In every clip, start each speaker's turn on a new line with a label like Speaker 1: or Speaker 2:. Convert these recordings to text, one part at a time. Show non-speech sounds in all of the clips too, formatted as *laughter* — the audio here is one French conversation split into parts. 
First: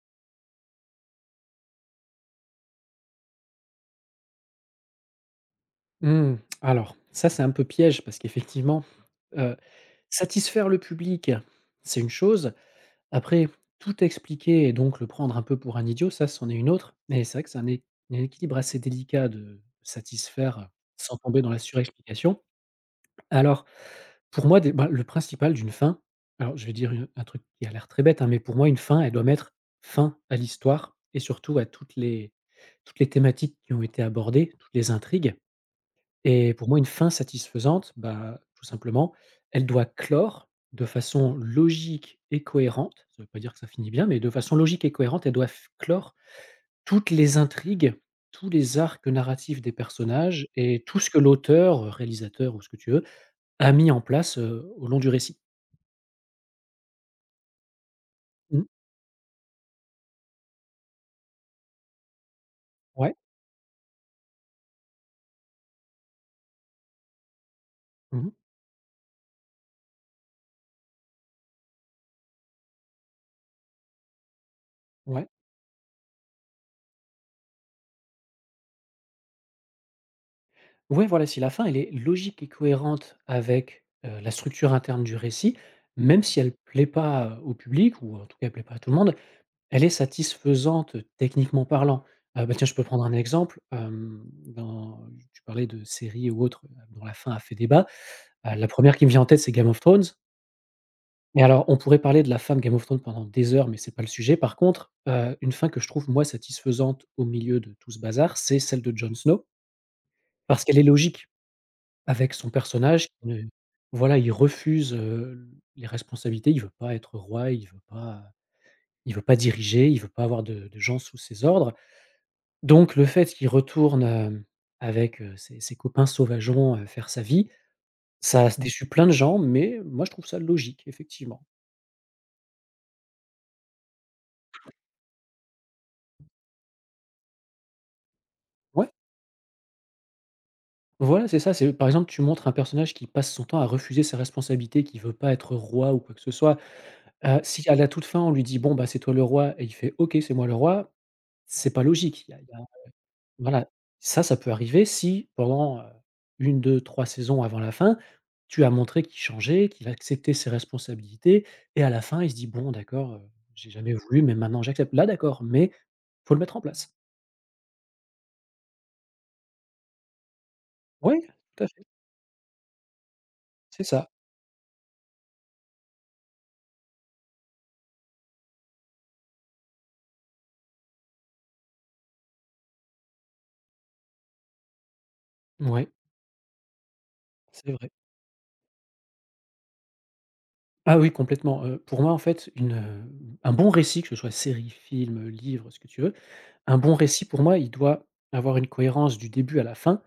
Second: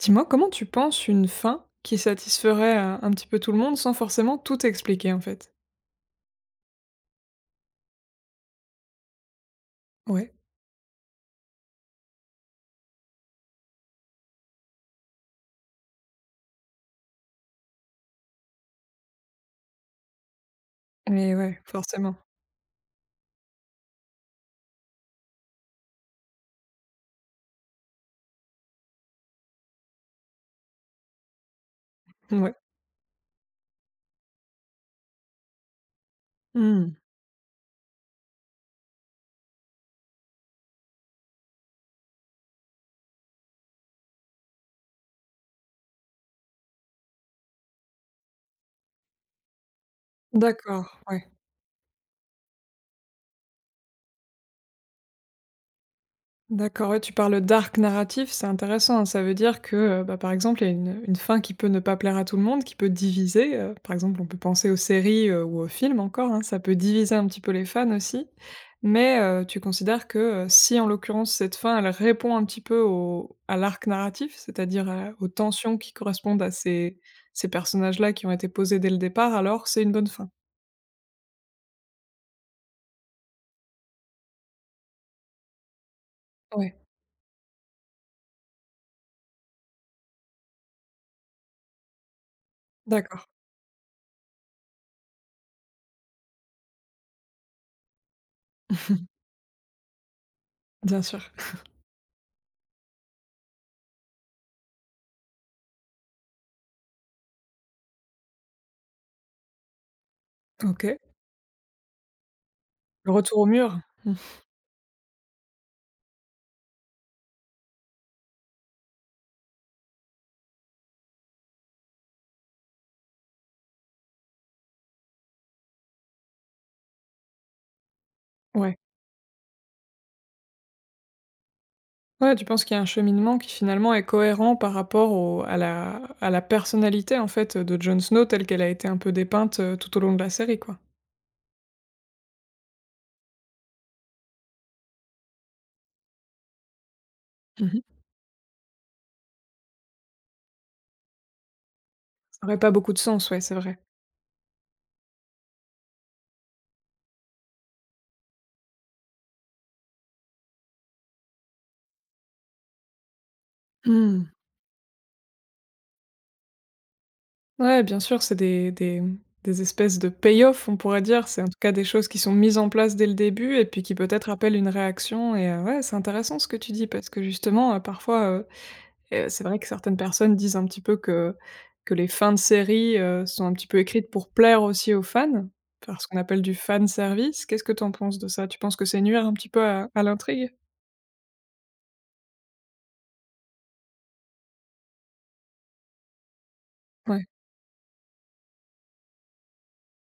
Speaker 1: Dis-moi, comment tu penses une fin qui satisferait, un petit peu tout le monde sans forcément tout expliquer, en fait?
Speaker 2: Mmh, alors ça, c'est un peu piège parce qu'effectivement, heu,
Speaker 1: Ouais,
Speaker 2: satisfaire le public, c'est une chose. Après, tout expliquer et donc le prendre un peu pour un idiot, ça, c'en est une autre. Mais c'est vrai que c'est un équilibre assez délicat de satisfaire sans
Speaker 1: mais
Speaker 2: tomber dans la
Speaker 1: ouais, forcément.
Speaker 2: surexplication. Alors, pour moi, dé bah, le principal d'une fin, alors je vais dire une un truc qui a l'air très bête, hein, mais pour moi, une fin, elle doit mettre fin à l'histoire et surtout à
Speaker 1: Ouais.
Speaker 2: toutes les thématiques qui ont été abordées, toutes les intrigues. Et pour moi, une
Speaker 1: Hmm.
Speaker 2: fin satisfaisante, bah, tout simplement, elle doit clore de façon logique et cohérente. Ça ne veut pas dire que ça finit bien, mais de façon logique et cohérente, elle doit f clore toutes les intrigues, tous les arcs narratifs des personnages et
Speaker 1: D'accord,
Speaker 2: tout ce que
Speaker 1: ouais.
Speaker 2: l'auteur, réalisateur ou ce que tu veux, a mis en place, au long du récit.
Speaker 1: D'accord, ouais, tu parles d'arc narratif, c'est
Speaker 2: Mmh.
Speaker 1: intéressant. Ça veut dire que, bah, par exemple, il y a une fin qui peut ne pas plaire à tout le monde, qui peut
Speaker 2: Ouais.
Speaker 1: diviser, par exemple, on peut penser aux séries, ou aux films encore, hein, ça peut diviser un petit peu les fans aussi.
Speaker 2: Mmh.
Speaker 1: Mais, tu considères que, si en l'occurrence cette fin, elle répond un petit peu au à l'arc narratif, c'est-à-dire à aux
Speaker 2: Ouais.
Speaker 1: tensions qui correspondent à ces personnages-là qui ont été posés dès le départ, alors c'est une bonne fin?
Speaker 2: Ouais, voilà, si la fin, elle est logique et cohérente avec, la structure interne du récit, même si elle
Speaker 1: Ouais,
Speaker 2: plaît pas, au public ou en tout cas, elle plaît pas à tout le monde, elle est satisfaisante, techniquement parlant. Bah, tiens, je peux prendre un
Speaker 1: d'accord.
Speaker 2: exemple, dans tu parlais de séries ou autres, dont la fin a fait débat. La première qui me vient en
Speaker 1: *laughs*
Speaker 2: tête, c'est Game of Thrones
Speaker 1: Bien sûr.
Speaker 2: et alors on pourrait parler de la fin de Game of Thrones pendant des heures, mais c'est pas le sujet. Par contre, une fin que je trouve, moi, satisfaisante au milieu de tout ce bazar, c'est celle de Jon Snow parce qu'elle est
Speaker 1: OK.
Speaker 2: logique avec son personnage
Speaker 1: Le
Speaker 2: qui
Speaker 1: retour
Speaker 2: ne
Speaker 1: au mur? Mmh.
Speaker 2: voilà, il refuse, les responsabilités, il veut pas être roi, il veut pas diriger, il veut pas avoir de gens sous ses ordres. Donc le fait qu'il retourne, avec, ses copains sauvageons, faire sa vie, ça a
Speaker 1: Ouais.
Speaker 2: déçu plein de gens, mais moi je trouve ça logique, effectivement.
Speaker 1: Ouais, tu penses qu'il y a un cheminement qui finalement est cohérent par rapport au à la personnalité en fait, de Jon Snow telle qu'elle a été
Speaker 2: Ouais,
Speaker 1: un peu dépeinte, tout au long de la série quoi.
Speaker 2: voilà, c'est ça, c'est par exemple, tu montres un personnage qui passe son temps à refuser ses responsabilités, qui veut pas être roi ou quoi que ce soit. Si à
Speaker 1: Mmh.
Speaker 2: la toute fin, on lui dit: «Bon, bah, c'est toi le roi» et il fait: «OK, c'est moi le roi», c'est pas logique.
Speaker 1: Ça aurait pas beaucoup de sens, ouais, c'est
Speaker 2: Voilà,
Speaker 1: vrai.
Speaker 2: ça peut arriver si pendant, 1-2-3 saisons avant la fin, tu as montré qu'il changeait, qu'il acceptait ses responsabilités et à la fin, il se dit: «Bon d'accord, j'ai jamais voulu,
Speaker 1: Mmh.
Speaker 2: mais maintenant j'accepte». Là d'accord, mais faut le mettre en place.
Speaker 1: Ouais, bien sûr, c'est des espèces de payoffs on pourrait
Speaker 2: Oui,
Speaker 1: dire. C'est en tout
Speaker 2: tout à
Speaker 1: cas des
Speaker 2: fait,
Speaker 1: choses qui sont mises en place dès le début et puis
Speaker 2: c'est
Speaker 1: qui
Speaker 2: ça.
Speaker 1: peut-être appellent une réaction et ouais, c'est intéressant ce que tu dis parce que justement, parfois. C'est vrai que certaines personnes disent un petit peu que les fins de série sont un petit peu écrites pour plaire aussi aux fans,
Speaker 2: Oui,
Speaker 1: faire ce qu'on appelle du fan service. Qu'est-ce
Speaker 2: c'est
Speaker 1: que tu
Speaker 2: vrai.
Speaker 1: en penses de ça? Tu penses que c'est nuire un petit peu à l'intrigue?
Speaker 2: Ah oui, complètement, pour moi, en fait, un bon récit, que ce soit série, film, livre, ce que tu veux, un bon récit
Speaker 1: Ouais,
Speaker 2: pour moi, il doit avoir une cohérence du début à la fin.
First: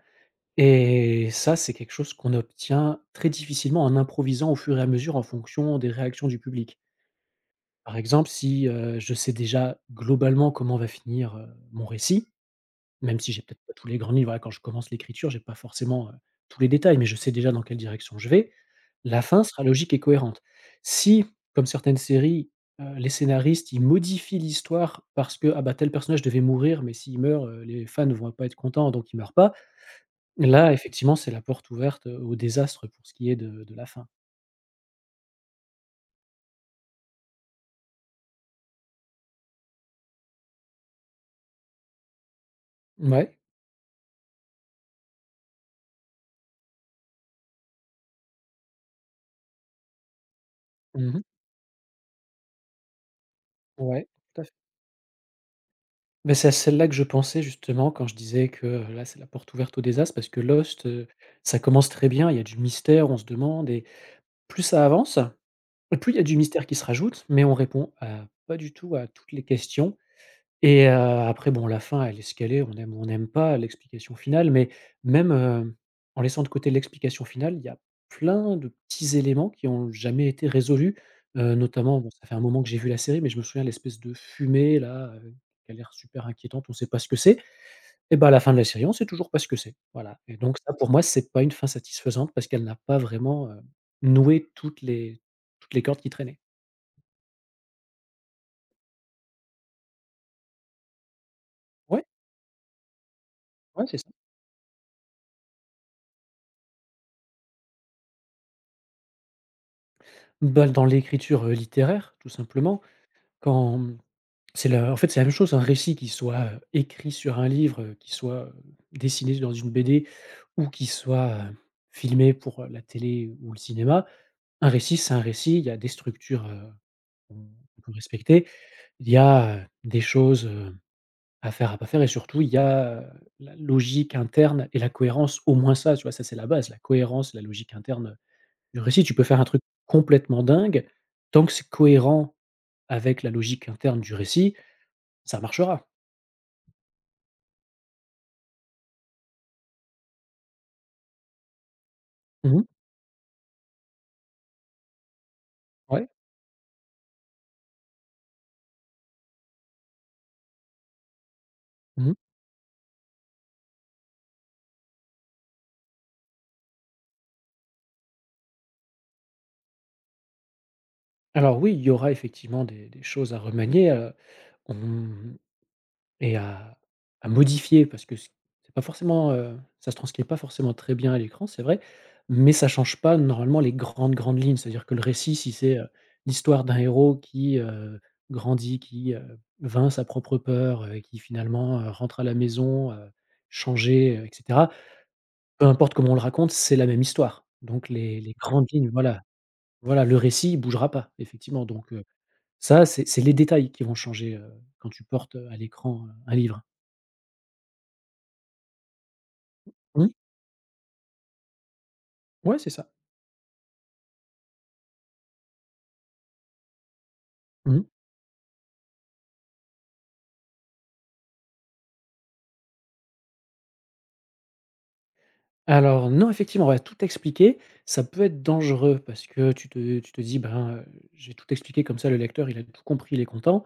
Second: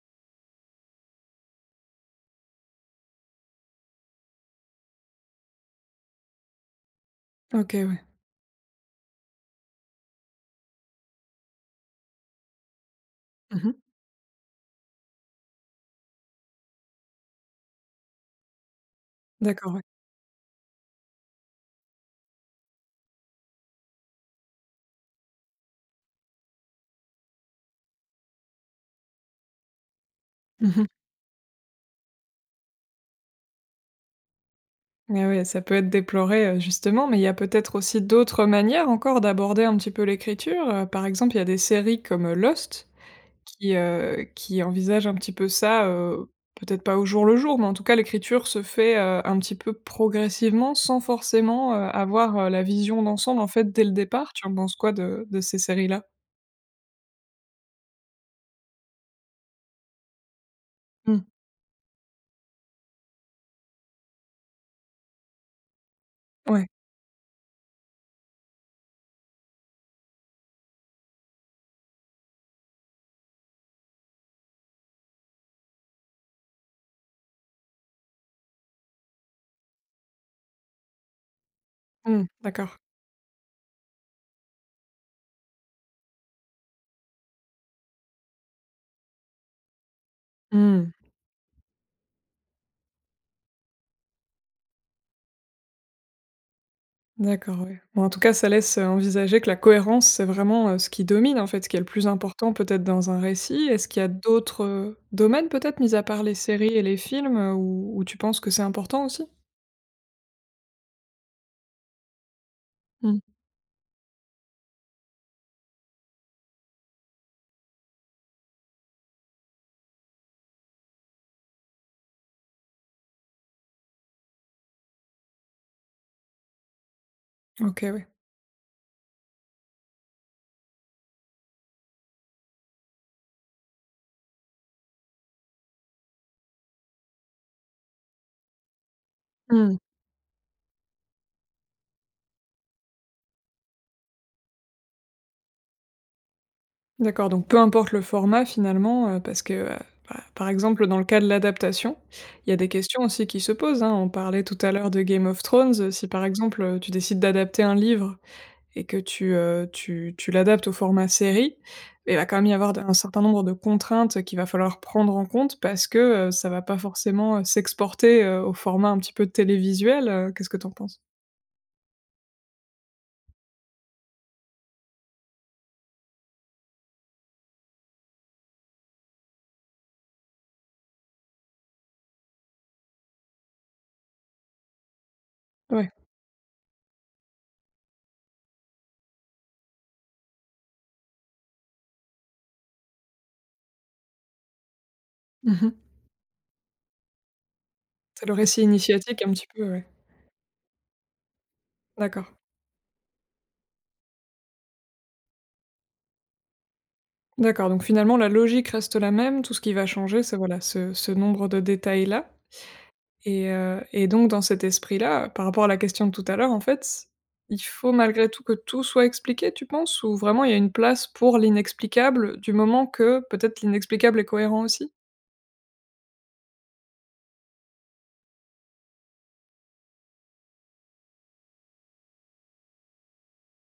Speaker 2: Et ça, c'est quelque chose qu'on obtient très difficilement en improvisant au fur et à mesure en fonction des réactions du public.
Speaker 1: OK,
Speaker 2: Par
Speaker 1: ouais.
Speaker 2: exemple, si, je sais déjà globalement comment va finir, mon récit, même si j'ai peut-être
Speaker 1: Mmh.
Speaker 2: pas tous les grands livres, voilà, quand je commence l'écriture, j'ai pas forcément, tous les détails, mais je sais déjà dans quelle direction je vais. La fin sera
Speaker 1: D'accord, ouais.
Speaker 2: logique et cohérente. Si, comme certaines séries, les scénaristes, ils modifient l'histoire parce que, ah bah, tel personnage devait mourir, mais s'il meurt, les fans ne vont pas être contents, donc il meurt pas. Là,
Speaker 1: Mmh.
Speaker 2: effectivement, c'est la porte ouverte, au désastre pour ce qui est de la fin.
Speaker 1: Mais ouais, ça peut être déploré, justement, mais il y a peut-être aussi d'autres manières encore d'aborder un petit peu l'écriture, par exemple, il y a des séries comme Lost,
Speaker 2: Ouais.
Speaker 1: qui, qui envisage un petit peu ça, peut-être pas au jour le jour, mais en tout cas l'écriture se fait, un petit peu progressivement sans
Speaker 2: Mmh.
Speaker 1: forcément, avoir, la vision d'ensemble en fait dès le
Speaker 2: Ouais,
Speaker 1: départ.
Speaker 2: tout à
Speaker 1: Tu
Speaker 2: fait.
Speaker 1: en penses quoi de ces séries-là?
Speaker 2: Bah, c'est à celle-là que je pensais justement quand je disais que, là, c'est la porte ouverte au désastre parce que Lost,
Speaker 1: Mmh.
Speaker 2: ça commence très bien, il y a du mystère, on se demande et plus ça avance, plus il y a du
Speaker 1: Ouais.
Speaker 2: mystère qui se rajoute, mais on répond à pas du tout à toutes les questions. Après bon, la fin, elle est ce qu'elle est, on aime ou on n'aime pas l'explication finale, mais même, en laissant de côté l'explication finale, il y a plein de petits éléments qui ont jamais été résolus, notamment bon,
Speaker 1: Mmh,
Speaker 2: ça fait un moment que j'ai
Speaker 1: d'accord.
Speaker 2: vu la série, mais je me souviens l'espèce de fumée là, qui a l'air super inquiétante, on ne sait pas ce que c'est. Et bah, à la fin de la série, on ne sait toujours pas ce que c'est, voilà. Et donc ça, pour
Speaker 1: Mmh.
Speaker 2: moi, c'est pas une fin satisfaisante parce qu'elle n'a pas vraiment, noué toutes les cordes qui traînaient.
Speaker 1: D'accord, ouais. Bon, en tout cas, ça laisse, envisager que la cohérence, c'est vraiment, ce qui domine en fait, ce qui est le
Speaker 2: Ouais,
Speaker 1: plus important peut-être dans un récit.
Speaker 2: ouais,
Speaker 1: Est-ce
Speaker 2: c'est
Speaker 1: qu'il y
Speaker 2: ça.
Speaker 1: a d'autres, domaines peut-être, mis à part les séries et les films, où où tu penses que c'est important aussi?
Speaker 2: Bah, dans l'écriture, littéraire, tout simplement,
Speaker 1: Mmh.
Speaker 2: quand C'est la en fait, c'est la même chose, un récit qui soit, écrit sur un livre, qui soit, dessiné dans une BD ou qui soit, filmé pour, la télé ou le cinéma. Un récit, c'est un récit, il y a des structures, qu'on qu'on
Speaker 1: OK,
Speaker 2: peut
Speaker 1: ouais.
Speaker 2: respecter. Il y a, des choses, à faire, à pas faire et surtout il y a, la logique interne et la cohérence, au moins ça, tu vois? Ça, c'est la base, la cohérence, la logique interne du récit. Tu peux faire un truc
Speaker 1: Mmh.
Speaker 2: complètement dingue, tant que c'est cohérent avec la logique interne du récit, ça marchera.
Speaker 1: D'accord, donc peu importe le format finalement, parce que, bah, par exemple, dans le cas de l'adaptation, il y a
Speaker 2: Mmh.
Speaker 1: des questions aussi qui se posent, hein. On parlait tout à l'heure de Game of Thrones, si
Speaker 2: Ouais.
Speaker 1: par exemple, tu décides d'adapter un livre et que tu, tu l'adaptes au format série,
Speaker 2: Mmh.
Speaker 1: il va quand même y avoir un certain nombre de contraintes qu'il va falloir prendre en compte parce que, ça va pas forcément, s'exporter, au format un petit peu télévisuel, qu'est-ce que tu en penses?
Speaker 2: Alors oui, il y aura effectivement des choses à remanier, on et à à modifier parce que c'est pas forcément, ça se transcrit pas forcément très bien à l'écran, c'est vrai, mais ça change pas normalement les grandes, grandes lignes. C'est-à-dire que le récit, si c'est,
Speaker 1: Ouais.
Speaker 2: l'histoire d'un héros qui, grandit, qui, vainc sa propre peur, et qui finalement, rentre à la maison, changé, et cetera. Peu
Speaker 1: Mmh.
Speaker 2: importe comment on le raconte, c'est la même histoire. Donc
Speaker 1: C'est le
Speaker 2: les
Speaker 1: récit
Speaker 2: grandes lignes,
Speaker 1: initiatique
Speaker 2: voilà.
Speaker 1: un petit peu, ouais.
Speaker 2: Voilà, le récit, il bougera pas, effectivement, donc
Speaker 1: D'accord.
Speaker 2: ça, c'est les détails qui vont changer, quand tu portes, à l'écran, un livre.
Speaker 1: D'accord, donc finalement la logique reste la même, tout ce qui va
Speaker 2: Mmh,
Speaker 1: changer, c'est voilà, ce nombre de détails-là,
Speaker 2: ouais, c'est ça.
Speaker 1: et donc dans cet esprit-là, par rapport à la question de tout à l'heure en fait, il
Speaker 2: Mmh.
Speaker 1: faut malgré tout que tout soit expliqué tu penses? Ou vraiment il y a une place pour l'inexplicable du moment que peut-être l'inexplicable est cohérent aussi?
Speaker 2: Alors non, effectivement, ouais, tout expliquer, ça peut être dangereux parce que tu te dis: «Ben, j'ai tout expliqué comme ça, le lecteur, il a tout compris, il est content».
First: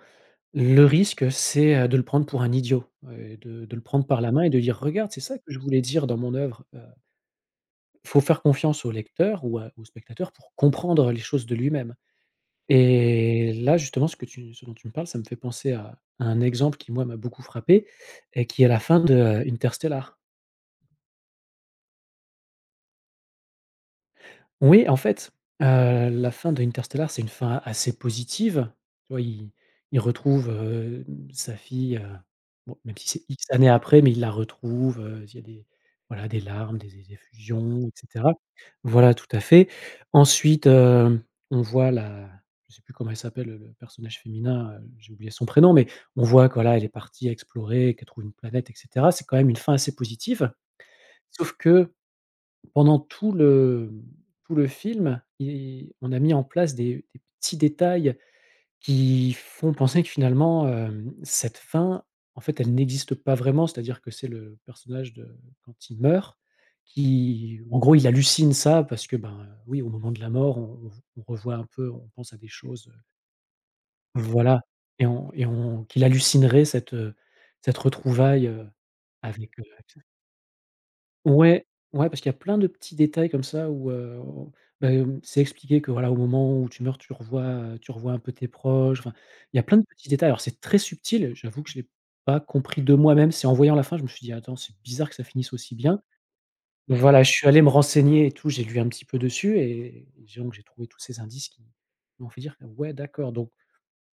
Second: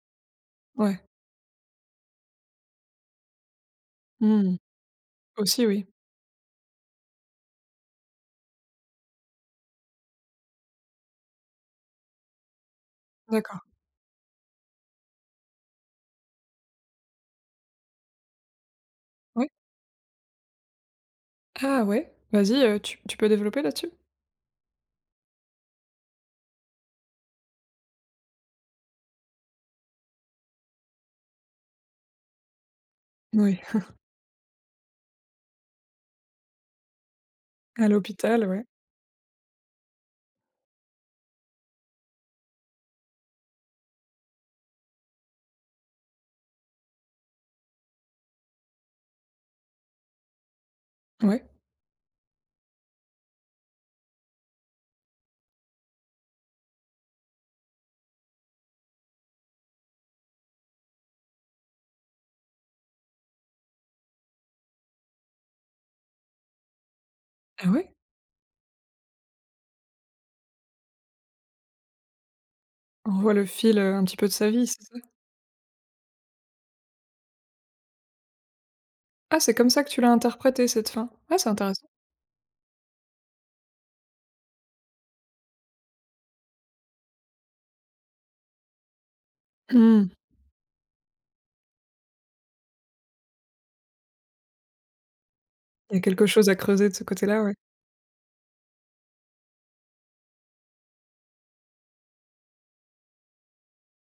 Speaker 2: Le
Speaker 1: Ouais.
Speaker 2: risque, c'est, de le prendre pour un idiot, et de le prendre par la main et
Speaker 1: Mmh.
Speaker 2: de dire: «Regarde, c'est ça que je
Speaker 1: Aussi
Speaker 2: voulais
Speaker 1: oui.
Speaker 2: dire dans mon œuvre». Faut faire confiance au lecteur ou à au spectateur pour comprendre les choses de lui-même. Et
Speaker 1: D'accord.
Speaker 2: là, justement, ce dont tu me parles, ça me fait penser à un exemple qui, moi, m'a beaucoup frappé et qui est la fin de,
Speaker 1: Ouais.
Speaker 2: Interstellar.
Speaker 1: Ah ouais? Vas-y, tu peux développer là-dessus?
Speaker 2: Oui, en fait, la fin de Interstellar, c'est une fin assez positive. Tu vois, il retrouve, sa fille, bon, même si c'est X
Speaker 1: Oui.
Speaker 2: années
Speaker 1: *laughs*
Speaker 2: après, mais il la retrouve, il y a des voilà, des larmes, des effusions
Speaker 1: À
Speaker 2: et cetera.
Speaker 1: l'hôpital, ouais.
Speaker 2: Voilà, tout à fait. Ensuite, on voit la je sais plus comment elle s'appelle, le personnage féminin, j'ai oublié son prénom, mais on voit qu'elle est partie explorer, qu'elle trouve une planète et cetera. C'est quand même une fin assez positive.
Speaker 1: Ouais.
Speaker 2: Sauf que pendant tout le film, i on a mis en place des petits détails qui font penser que finalement, cette fin, en fait, elle n'existe pas vraiment. C'est-à-dire que c'est le personnage de quand il meurt, qui
Speaker 1: Ah
Speaker 2: en
Speaker 1: ouais?
Speaker 2: gros, il hallucine ça parce que, ben, oui, au moment de la mort, on revoit un peu, on pense à des choses, heu.
Speaker 1: On voit le fil, un petit
Speaker 2: Mmh.
Speaker 1: peu de sa
Speaker 2: Voilà,
Speaker 1: vie, c'est ça?
Speaker 2: et on qu'il hallucinerait cette, cette retrouvaille,
Speaker 1: Ah,
Speaker 2: avec.
Speaker 1: c'est comme ça que tu l'as interprété cette fin? Ah, c'est
Speaker 2: Ouais,
Speaker 1: intéressant.
Speaker 2: ouais, parce qu'il y a plein de petits détails comme ça où, bah, c'est expliqué que voilà, au moment où tu meurs, tu revois un peu tes proches, enfin, il y a plein de petits
Speaker 1: Mmh.
Speaker 2: détails. Alors c'est très subtil, j'avoue que je l'ai pas compris de moi-même. C'est en voyant la fin, je me suis dit: «Attends, c'est bizarre que ça finisse aussi
Speaker 1: Il y a
Speaker 2: bien».
Speaker 1: quelque chose à creuser de
Speaker 2: Donc
Speaker 1: ce
Speaker 2: voilà, je
Speaker 1: côté-là,
Speaker 2: suis
Speaker 1: ouais.
Speaker 2: allé me renseigner et tout, j'ai lu un petit peu dessus et j'ai donc j'ai trouvé tous ces indices qui m'ont fait dire que: «Ouais, d'accord». Donc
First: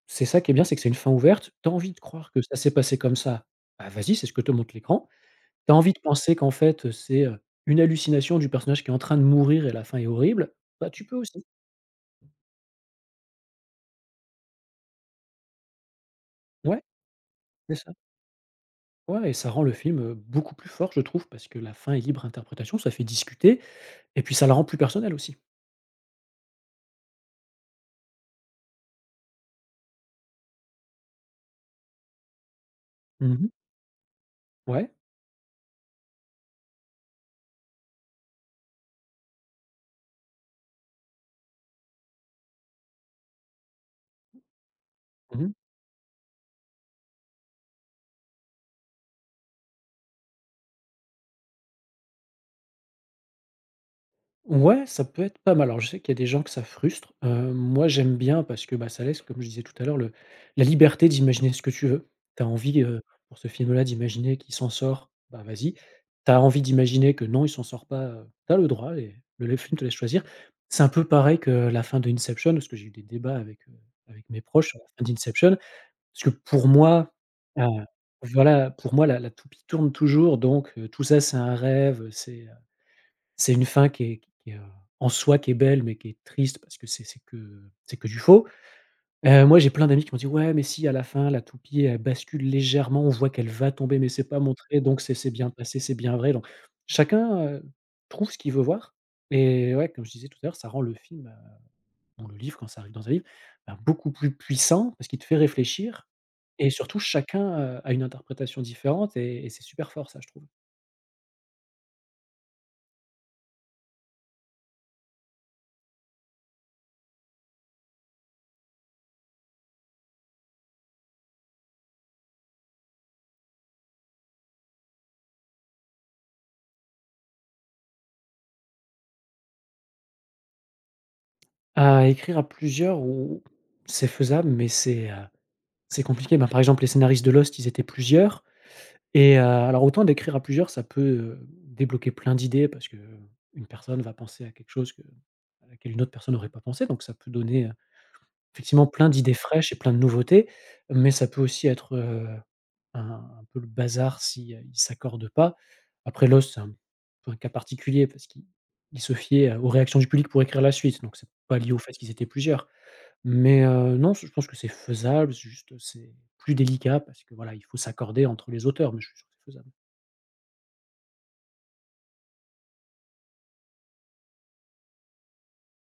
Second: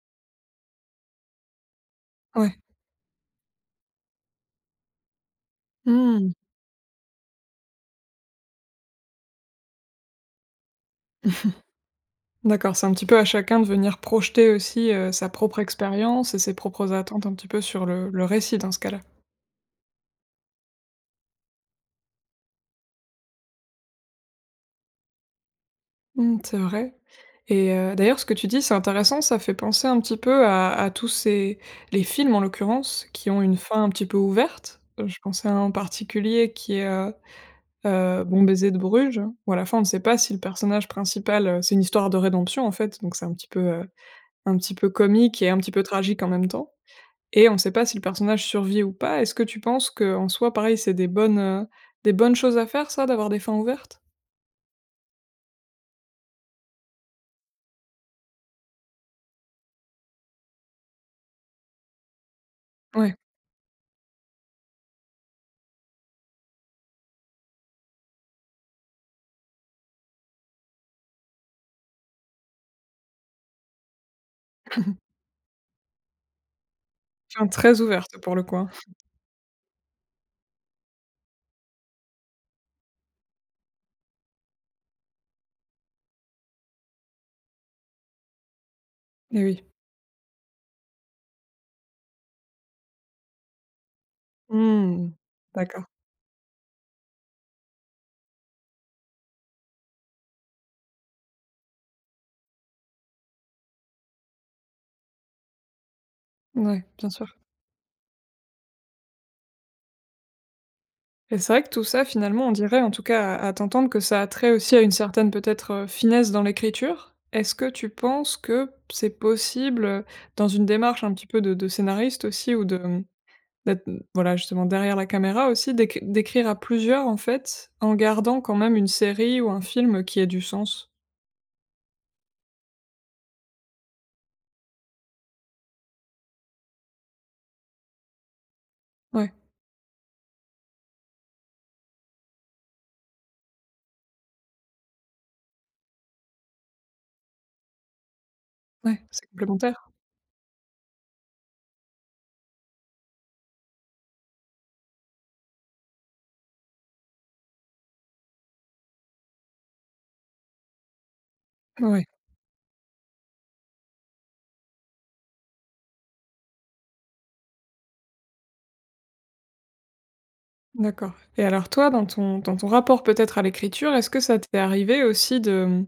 Speaker 2: c'est ça qui est bien, c'est que c'est une fin ouverte. T'as envie de croire que
Speaker 1: Ouais.
Speaker 2: ça s'est passé comme ça, bah, vas-y, c'est ce que te montre l'écran. Tu as envie de
Speaker 1: Mmh.
Speaker 2: penser qu'en fait, c'est, une hallucination du personnage qui est en train de mourir et la fin est horrible, bah, tu peux aussi.
Speaker 1: *laughs* D'accord, c'est un petit peu à chacun de venir projeter aussi, sa propre expérience et ses
Speaker 2: Ouais,
Speaker 1: propres attentes un petit peu
Speaker 2: c'est
Speaker 1: sur
Speaker 2: ça.
Speaker 1: le récit dans ce cas-là.
Speaker 2: Ouais et ça rend le film, beaucoup plus fort, je trouve, parce que la fin est libre interprétation, ça fait discuter et puis ça la rend plus personnelle aussi.
Speaker 1: Mmh, c'est vrai et d'ailleurs ce que tu dis c'est intéressant, ça fait penser un petit peu à tous ces les films en l'occurrence qui ont
Speaker 2: Mmh.
Speaker 1: une fin un petit peu ouverte.
Speaker 2: Ouais.
Speaker 1: Je pensais à un en particulier qui est, Bon baiser de Bruges, où à la fin, on ne sait pas si le personnage principal, c'est une histoire de rédemption, en fait, donc c'est un petit peu comique et
Speaker 2: Mmh.
Speaker 1: un petit peu tragique en même temps et on ne sait pas si le personnage survit ou pas. Est-ce que tu penses que, en soi, pareil, c'est des bonnes choses à faire ça, d'avoir des fins ouvertes?
Speaker 2: Ouais, ça peut être pas mal. Alors je sais qu'il y a des gens que ça frustre. Moi j'aime bien parce que, bah, ça laisse, comme je disais tout à l'heure, le la liberté d'imaginer ce que tu veux. T'as envie,
Speaker 1: Ouais,
Speaker 2: pour ce film-là, d'imaginer qu'il s'en sort, bah, vas-y. T'as envie d'imaginer que non, il s'en sort pas, tu le droit et le film te laisse choisir. C'est un peu pareil que la fin de Inception, parce que j'ai eu des débats avec, avec mes proches sur la fin
Speaker 1: *laughs*
Speaker 2: d'Inception. Parce que pour moi,
Speaker 1: enfin
Speaker 2: heu,
Speaker 1: très ouvertes pour le coup.
Speaker 2: voilà, pour moi la toupie tourne toujours, donc tout ça c'est un rêve, c'est une fin qui est qui est en soi qui est belle, mais qui est triste parce que c'est que du faux.
Speaker 1: Et
Speaker 2: Moi,
Speaker 1: oui.
Speaker 2: j'ai plein d'amis qui m'ont dit: «Ouais, mais si à la fin, la toupie, elle bascule légèrement, on voit qu'elle va tomber, mais c'est pas montré, donc
Speaker 1: Mmh.
Speaker 2: c'est bien passé,
Speaker 1: D'accord.
Speaker 2: c'est bien vrai». Donc chacun, trouve ce qu'il veut voir et ouais, comme je disais tout à l'heure, ça rend le film, ou le livre quand ça arrive dans un livre, bah, beaucoup plus puissant parce qu'il te fait réfléchir et
Speaker 1: Ouais,
Speaker 2: surtout
Speaker 1: bien sûr.
Speaker 2: chacun, a une interprétation différente et c'est super fort ça, je trouve.
Speaker 1: Et c'est vrai que tout ça, finalement, on dirait, en tout cas à t'entendre, que ça a trait aussi à une certaine peut-être, finesse dans l'écriture. Est-ce que tu penses que c'est possible, dans une démarche un petit peu de scénariste aussi ou de, mmh, d'être, voilà, justement derrière la caméra aussi, d'écrire à plusieurs, en fait, en gardant quand même une série ou un film qui ait du sens?
Speaker 2: À écrire à plusieurs, ou c'est faisable, mais c'est compliqué. Ben, par exemple, les scénaristes de Lost, ils étaient plusieurs
Speaker 1: Ouais,
Speaker 2: et alors autant d'écrire à plusieurs, ça peut, débloquer plein d'idées parce qu'une personne va penser à quelque chose que à laquelle une autre personne aurait pas pensé, donc ça peut donner, effectivement
Speaker 1: ouais,
Speaker 2: plein
Speaker 1: c'est
Speaker 2: d'idées fraîches et
Speaker 1: complémentaire?
Speaker 2: plein de nouveautés, mais ça peut aussi être, un un peu le bazar si, ils s'accordent pas. Après Lost, c'est un peu un cas particulier parce qu'ils se fiaient, aux réactions du public pour écrire la suite, donc c'est pas lié au fait
Speaker 1: Ouais,
Speaker 2: qu'ils étaient plusieurs. Mais non, je pense que c'est faisable, c'est juste, c'est plus délicat parce que voilà, il faut s'accorder entre les auteurs, mais je suis sûr que c'est faisable.
Speaker 1: d'accord. Et alors toi, dans ton rapport peut-être à l'écriture, est-ce que ça t'est arrivé aussi de, mmh,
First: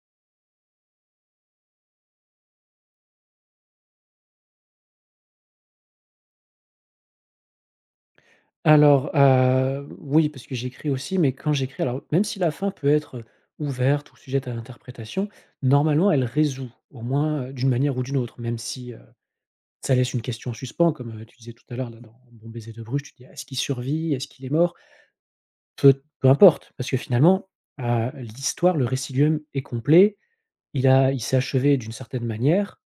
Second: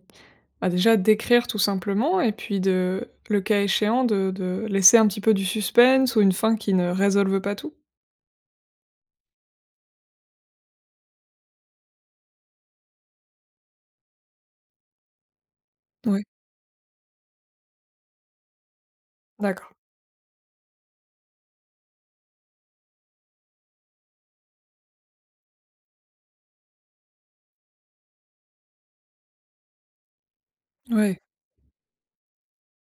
Speaker 1: bah, déjà d'écrire tout simplement et puis de le cas échéant de laisser un petit peu du suspense ou une fin qui ne résolve pas tout?
Speaker 2: Alors, oui, parce que j'écris aussi, mais quand j'écris, alors même si la fin peut être ouverte ou sujette à interprétation, normalement
Speaker 1: Oui.
Speaker 2: elle résout au moins, d'une manière ou d'une autre, même si,
Speaker 1: D'accord.
Speaker 2: ça laisse une question en suspens comme, tu disais tout à l'heure là dans Bon baiser de Bruges, tu dis: «Ah, «Est-ce qu'il survit? Est-ce qu'il est mort?» Peu importe, parce que finalement, l'histoire, le récit lui-même est complet,
Speaker 1: Oui.
Speaker 2: il s'est achevé d'une certaine manière.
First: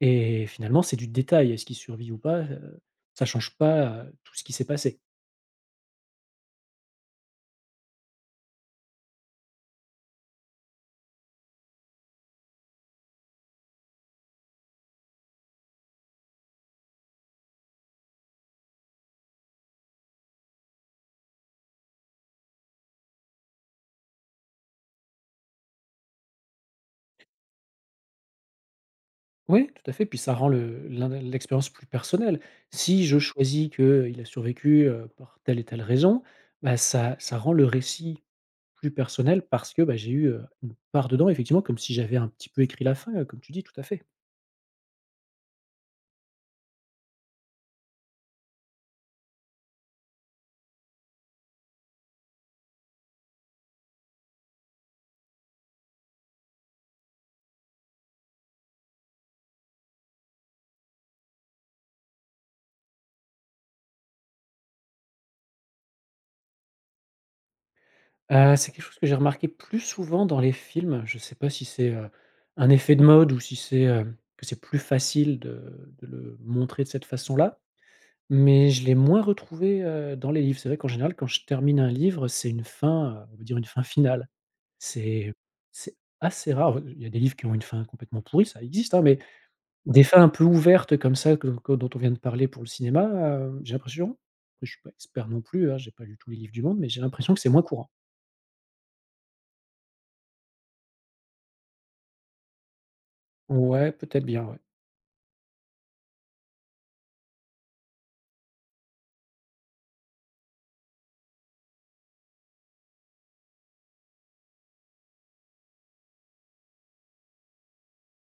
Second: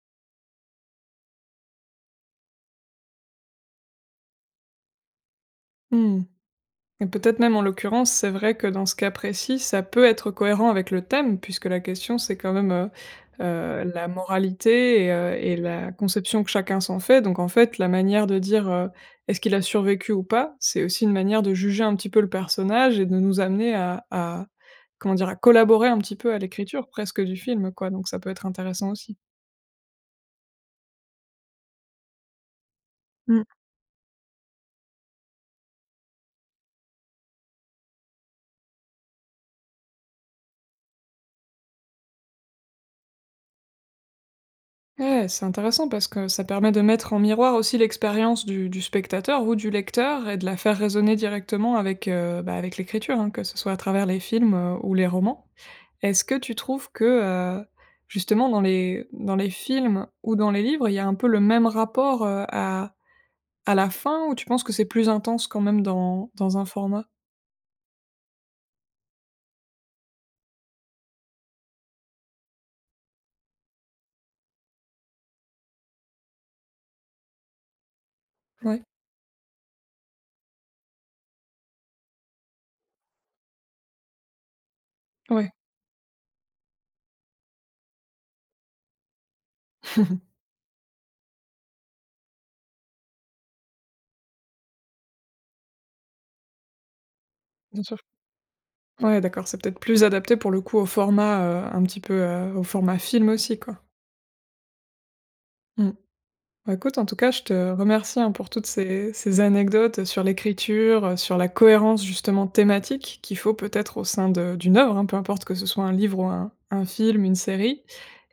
Speaker 2: Et finalement, c'est du détail. Est-ce qu'il survit ou pas? Ça change pas, tout ce qui s'est passé.
Speaker 1: Et peut-être même en l'occurrence, c'est vrai que dans ce cas précis, ça peut être cohérent avec le thème, puisque la question, c'est quand même, la moralité et la conception que chacun s'en fait. Donc en fait, la manière de dire, «Est-ce qu'il a survécu ou pas?» c'est aussi une manière de juger un petit peu le personnage et de nous amener à comment dire? À collaborer un petit peu à l'écriture presque du film, quoi. Donc ça peut être intéressant aussi.
Speaker 2: Oui, tout à fait. Puis ça rend le l'in l'expérience plus personnelle. Si je choisis qu'il a survécu, par telle et telle raison, bah, ça rend le récit plus personnel parce que, bah, j'ai eu, une part dedans, effectivement, comme si j'avais un petit peu écrit la fin, comme tu dis, tout à fait.
Speaker 1: Ouais, c'est intéressant parce que ça permet de mettre en miroir aussi l'expérience du spectateur ou du lecteur et de la faire résonner directement avec, bah, avec l'écriture, hein, que ce soit à travers les films ou les romans. Est-ce que tu trouves que justement dans les films ou dans les livres, il y a un peu le même rapport à la fin ou tu penses que c'est plus intense quand même dans un format?
Speaker 2: C'est quelque chose que j'ai remarqué plus souvent dans les films. Je ne sais pas si c'est, un effet de mode ou si c'est, que c'est plus facile de le montrer de cette façon-là. Mais
Speaker 1: Ouais,
Speaker 2: je l'ai moins retrouvé, dans les livres. C'est vrai qu'en général, quand je termine un livre, c'est une fin, on va dire une fin finale. C'est
Speaker 1: ouais,
Speaker 2: c'est assez rare, il y a des livres qui ont une fin complètement pourrie, ça existe, hein, mais des fins un
Speaker 1: *laughs*
Speaker 2: peu ouvertes comme ça que dont on vient de parler pour le cinéma, j'ai l'impression, je suis pas expert non plus, hein, j'ai pas lu tous les livres du monde, mais j'ai l'impression que c'est moins
Speaker 1: bien
Speaker 2: courant.
Speaker 1: sûr. Ouais, d'accord, c'est peut-être plus adapté pour le coup au format un petit peu au format film aussi, quoi.
Speaker 2: Ouais, peut-être bien, ouais.
Speaker 1: Mm. Bah, écoute, en tout cas, je te remercie, hein, pour toutes ces anecdotes sur l'écriture, sur la cohérence justement thématique qu'il faut peut-être au sein de d'une œuvre, hein, peu importe que ce soit un livre ou un film, une série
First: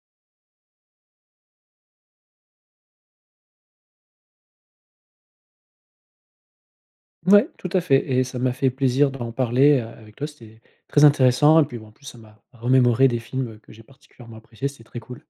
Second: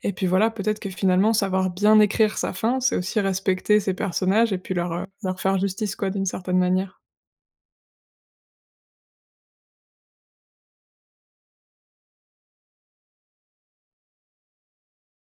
Speaker 1: et puis voilà, peut-être que finalement savoir bien écrire sa fin, c'est aussi respecter ses personnages et puis leur, leur faire justice quoi, d'une certaine manière.
Speaker 2: Ouais, tout à fait et ça m'a fait plaisir d'en parler, avec toi, c'était très intéressant et puis, bon, en plus, ça m'a remémoré des films, que j'ai particulièrement appréciés, c'était très cool.